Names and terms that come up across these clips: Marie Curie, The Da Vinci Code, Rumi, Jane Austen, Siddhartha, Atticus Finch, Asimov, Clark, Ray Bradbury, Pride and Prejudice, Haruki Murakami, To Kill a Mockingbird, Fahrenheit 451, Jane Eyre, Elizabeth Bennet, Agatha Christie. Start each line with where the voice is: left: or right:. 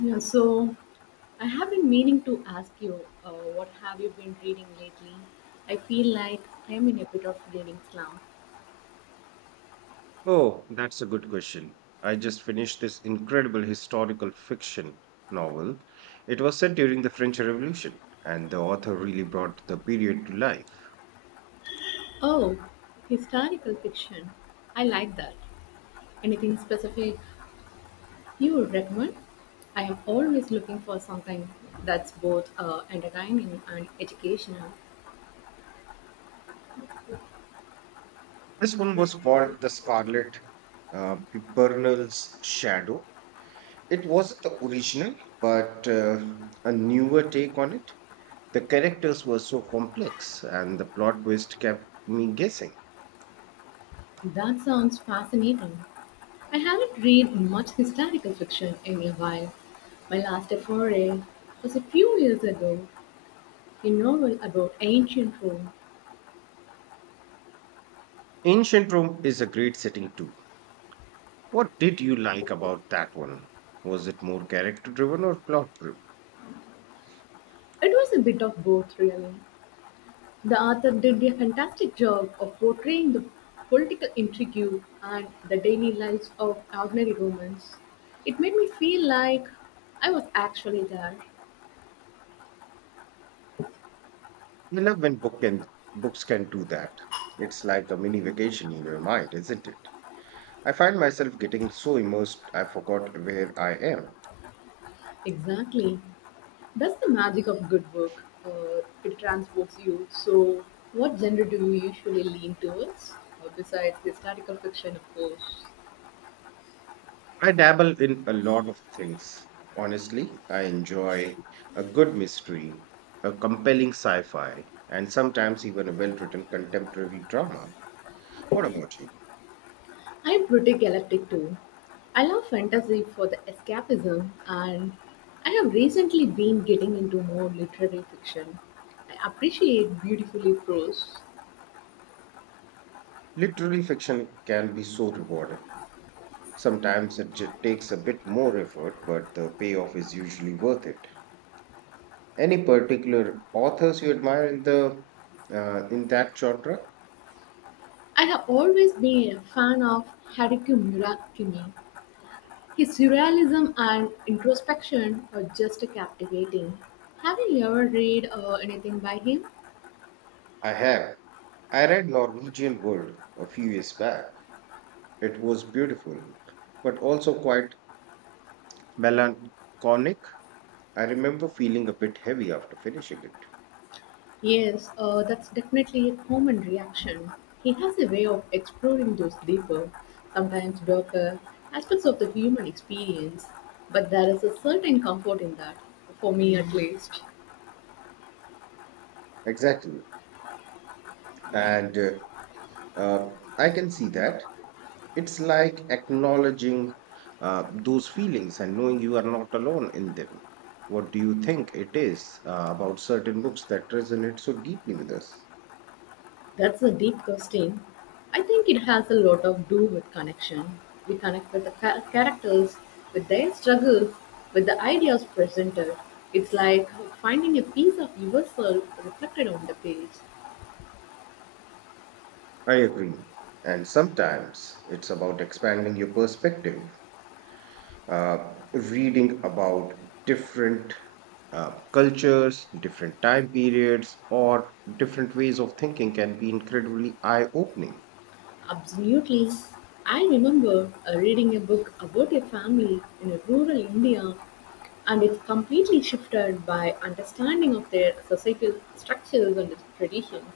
left: Yeah, so I have been meaning to ask you, what have you been reading lately? I feel like I am in a bit of reading slump.
right: Oh, that's a good question. I just finished this incredible historical fiction novel. It was set during the French Revolution, and the author really brought the period to life.
left: Oh, historical fiction. I like that. Anything specific you would recommend? I am always looking for something that's both entertaining and educational.
right: This one was called The Scarlet Pimpernel's Shadow. It wasn't the original, but a newer take on it. The characters were so complex, and the plot twist kept me guessing.
left: That sounds fascinating. I haven't read much historical fiction in a while. My last foray was a few years ago, a novel about ancient Rome.
right: Ancient Rome is a great setting too. What did you like about that one? Was it more character driven or plot driven?
left: It was a bit of both, really. The author did a fantastic job of portraying the political intrigue and the daily lives of ordinary Romans. It made me feel like I was actually there.
right: I love when book can, Books can do that. It's like a mini vacation in your mind, isn't it? I find myself getting so immersed I forgot where I am.
left: Exactly. That's the magic of good work. It transports you. So, what genre do you usually lean towards? Besides historical fiction, of course.
right: I dabble in a lot of things. Honestly, I enjoy a good mystery, a compelling sci fi, and sometimes even a well written contemporary drama. What about you?
left: I'm pretty galactic too. I love fantasy for the escapism, and I have recently been getting into more literary fiction. I appreciate beautifully prose.
right: Literary fiction can be so rewarding. Sometimes it takes a bit more effort, but the payoff is usually worth it. Any particular authors you admire in the in that genre?
left: I have always been a fan of Haruki Murakami. His surrealism and introspection are just captivating. Have you ever read anything by him?
right: I have. I read Norwegian Wood a few years back. It was beautiful, but also quite melancholic. I remember feeling a bit heavy after finishing it.
left: Yes, that's definitely a common reaction. He has a way of exploring those deeper, sometimes darker, aspects of the human experience, but there is a certain comfort in that, for me at least.
right: Exactly, and I can see that. It's like acknowledging those feelings and knowing you are not alone in them. What do you think it is about certain books that resonate so deeply with us?
left: That's a deep question. I think it has a lot of do with connection. We connect with the characters, with their struggles, with the ideas presented. It's like finding a piece of yourself reflected on the page.
right: I agree. And sometimes it's about expanding your perspective, reading about different cultures, different time periods, or different ways of thinking can be incredibly eye opening.
left: Absolutely. I remember reading a book about a family in a rural India and it completely shifted by understanding of their societal structures and traditions.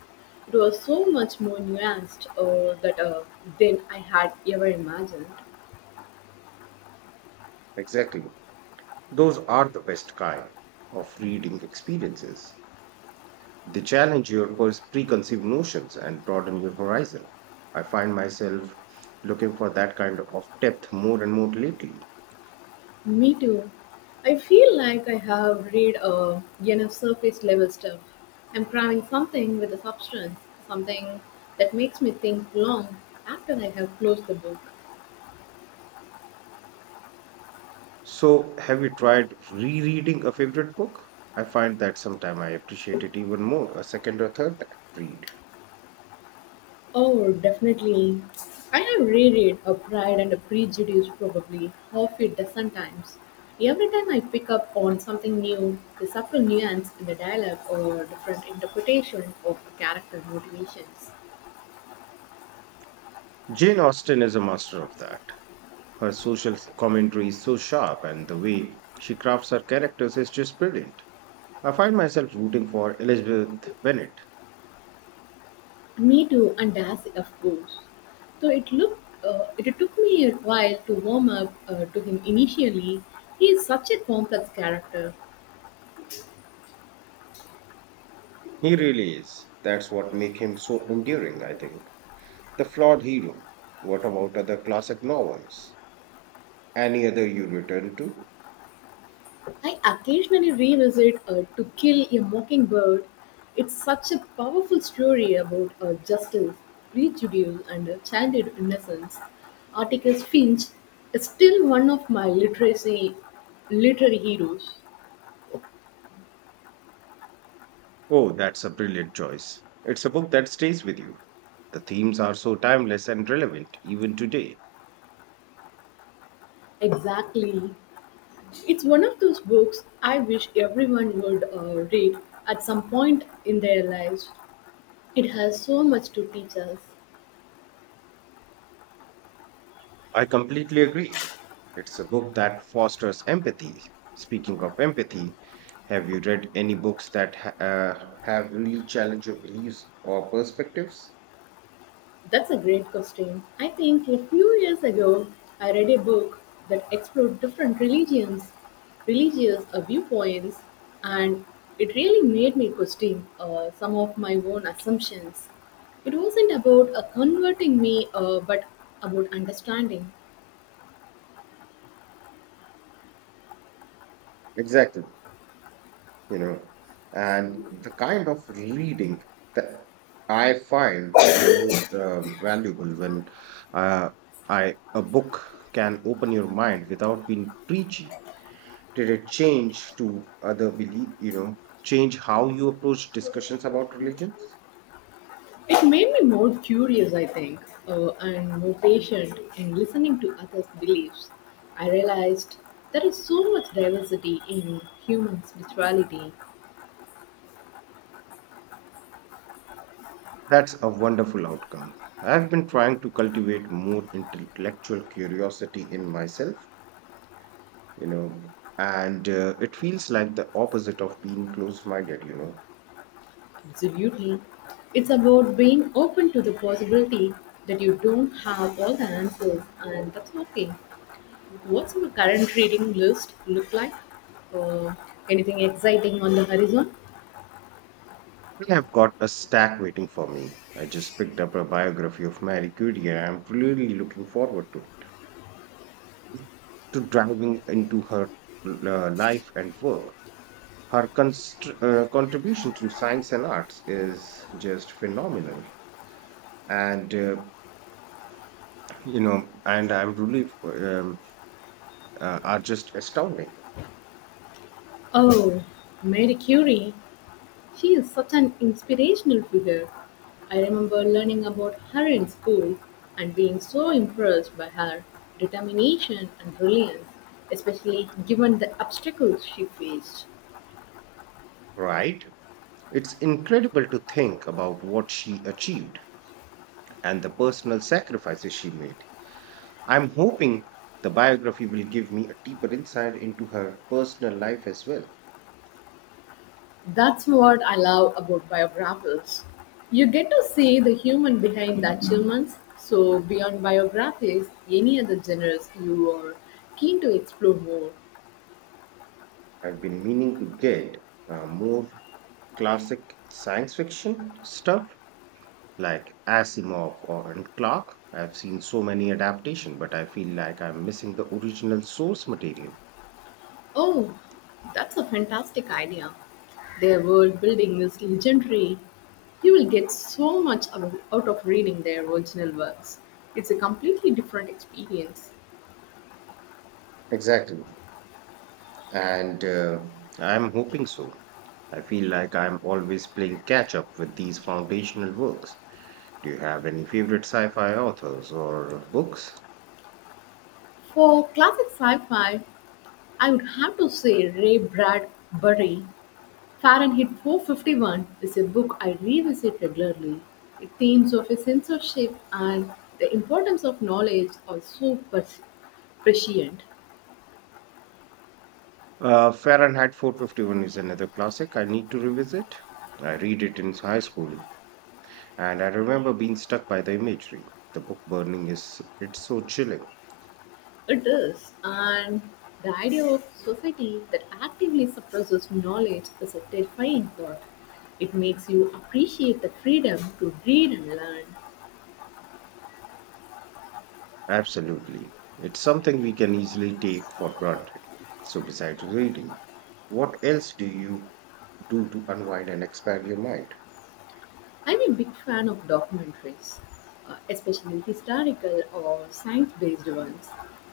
left: It was so much more nuanced that than I had ever imagined.
right: Exactly. Those are the best kind of reading experiences. They challenge your preconceived notions and broaden your horizon. I find myself looking for that kind of depth more and more lately.
left: Me too. I feel like I have read enough surface level stuff. I'm craving something with a substance, something that makes me think long after I have closed the book.
right: So, have you tried rereading a favorite book? I find that sometime I appreciate it even more a second or third read.
left: Oh, definitely. I have reread A Pride and a Prejudice probably half a dozen times. Every time I pick up on something new, the subtle nuance in the dialogue or different interpretation of the character motivations.
right: Jane Austen is a master of that. Her social commentary is so sharp, and the way she crafts her characters is just brilliant. I find myself rooting for Elizabeth Bennet.
left: Me too, and Darcy, of course. So it looked, it took me a while to warm up to him initially. He is such a complex character.
right: He really is. That's what makes him so enduring, I think. The Flawed Hero. What about other classic novels? Any other you return to?
left: I occasionally revisit To Kill a Mockingbird. It's such a powerful story about justice, prejudice, and childhood innocence. Atticus Finch is still one of my literary heroes.
right: Oh, that's a brilliant choice. It's a book that stays with you. The themes are so timeless and relevant even today.
left: Exactly. It's one of those books I wish everyone would read at some point in their lives. It has so much to teach us.
right: I completely agree. It's a book that fosters empathy. Speaking of empathy, have you read any books that have really challenged your beliefs or perspectives?
left: That's a great question. I think a few years ago, I read a book that explored different religious viewpoints, and it really made me question some of my own assumptions. It wasn't about converting me, but about understanding.
right: Exactly. You know, and the kind of reading that I find most valuable when, uh, I a book can open your mind without being preachy. Did it change to other belief, you know, change how you approach discussions about religions?
left: It made me more curious, I think, and more patient in listening to others' beliefs. I realized there is so much diversity in human spirituality.
right: That's a wonderful outcome. I've been trying to cultivate more intellectual curiosity in myself, you know, and it feels like the opposite of being closed minded, you know.
left: Absolutely. It's about being open to the possibility that you don't have all the answers, and that's okay. What's your current reading list look like? Or anything exciting on the horizon?
right: I have got a stack waiting for me. I just picked up a biography of Marie Curie and I'm really looking forward to it. To diving into her life and work. Her contribution to science and arts is just phenomenal. And, you know, and I'm really, are just astounding.
left: Oh, Mary Curie. She is such an inspirational figure. I remember learning about her in school and being so impressed by her determination and brilliance, especially given the obstacles she faced.
right: Right? It's incredible to think about what she achieved and the personal sacrifices she made. I'm hoping the biography will give me a deeper insight into her personal life as well.
left: That's what I love about biographies. You get to see the human behind the achievements. So, beyond biographies, any other genres you are keen to explore more?
right: I've been meaning to get more classic science fiction stuff like Asimov or and Clark. I've seen so many adaptations, but I feel like I'm missing the original source material.
left: Oh, that's a fantastic idea. Their world building is legendary. You will get so much out of reading their original works. It's a completely different experience.
right: Exactly. And I'm hoping so. I feel like I'm always playing catch up with these foundational works. Do you have any favorite sci-fi authors or books?
left: For classic sci fi, I would have to say Ray Bradbury. Fahrenheit 451 is a book I revisit regularly. The themes of a censorship and the importance of knowledge are so prescient.
right: Fahrenheit 451 is another classic I need to revisit. I read it in high school, and I remember being stuck by the imagery. The book burning is it's so chilling.
left: It is, and the idea of society that actively suppresses knowledge is a terrifying thought. It makes you appreciate the freedom to read and learn.
right: Absolutely. It's something we can easily take for granted. So besides reading, what else do you do to unwind and expand your mind?
left: I'm a big fan of documentaries, especially historical or science based ones.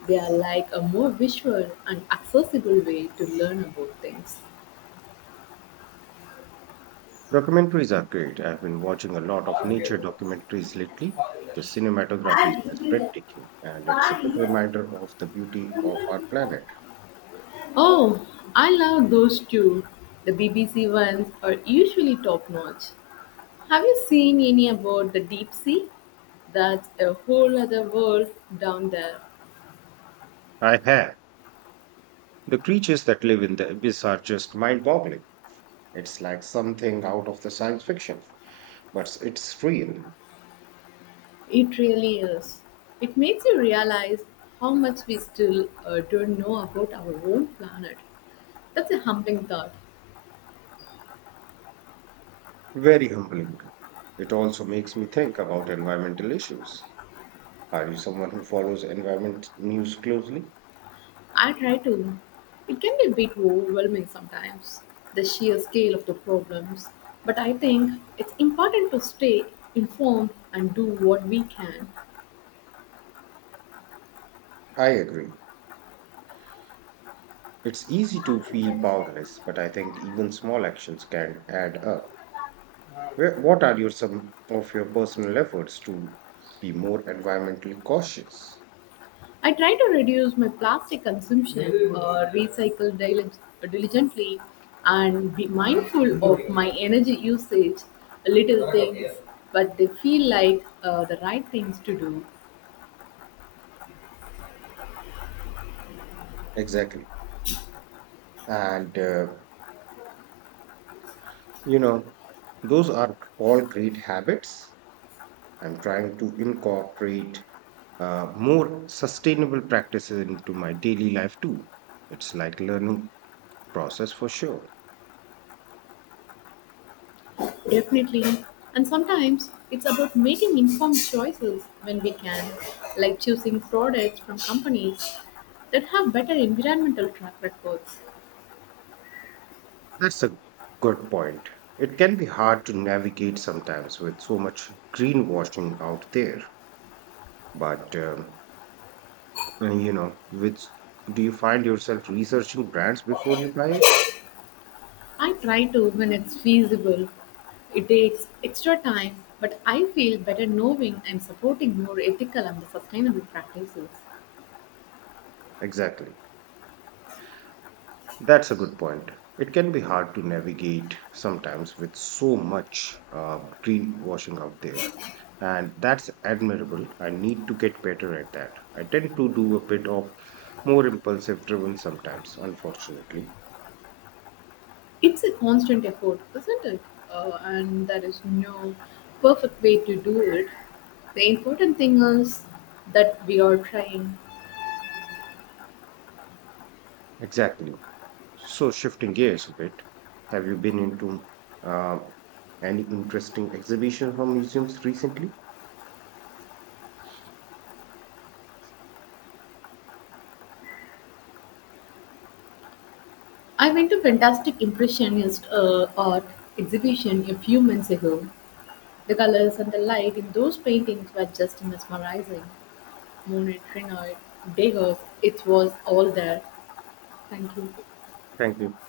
left: They are like a more visual and accessible way to learn about things.
right: Documentaries are great. I've been watching a lot of nature documentaries lately. The cinematography is just breathtaking, and it's a good reminder of the beauty of our planet.
left: Oh, I love those too. The BBC ones are usually top notch. Have you seen any about the deep sea? That's a whole other world down there.
right: I have. The creatures that live in the abyss are just mind boggling. It's like something out of the science fiction, but it's real.
left: It really is. It makes you realize how much we still don't know about our own planet. That's a humbling thought.
right: Very humbling. It also makes me think about environmental issues. Are you someone who follows environment news closely?
left: I try to. It can be a bit overwhelming sometimes, the sheer scale of the problems. But I think it's important to stay informed and do what we can.
right: I agree. It's easy to feel powerless, but I think even small actions can add up. What are your some of your personal efforts to be more environmentally cautious?
left: I try to reduce my plastic consumption, diligently, and be mindful of my energy usage. Little things, but they feel like the right things to do.
right: Exactly. And you know, those are all great habits. I'm trying to incorporate more sustainable practices into my daily life too. It's like learning process for sure.
left: Definitely. And sometimes it's about making informed choices when we can, like choosing products from companies that have better environmental track records.
right: That's a good point. It can be hard to navigate sometimes with so much greenwashing out there. But, and, you know, which do you find yourself researching brands before you buy it?
left: I try to when it's feasible. It takes extra time, but I feel better knowing I'm supporting more ethical and sustainable practices.
right: Exactly. That's a good point. It can be hard to navigate sometimes with so much greenwashing out there. And that's admirable. I need to get better at that. I tend to do a bit of more impulsive driven sometimes, unfortunately.
left: It's a constant effort, isn't it? And there is no perfect way to do it. The important thing is that we are trying.
right: Exactly. So, shifting gears a bit, have you been into uh, any interesting exhibitions or museums recently?
left: I went to fantastic impressionist art exhibition a few months ago. The colors and the light in those paintings were just mesmerizing. Mountaineer beggars, it was all there. Thank you.
right: Thank you.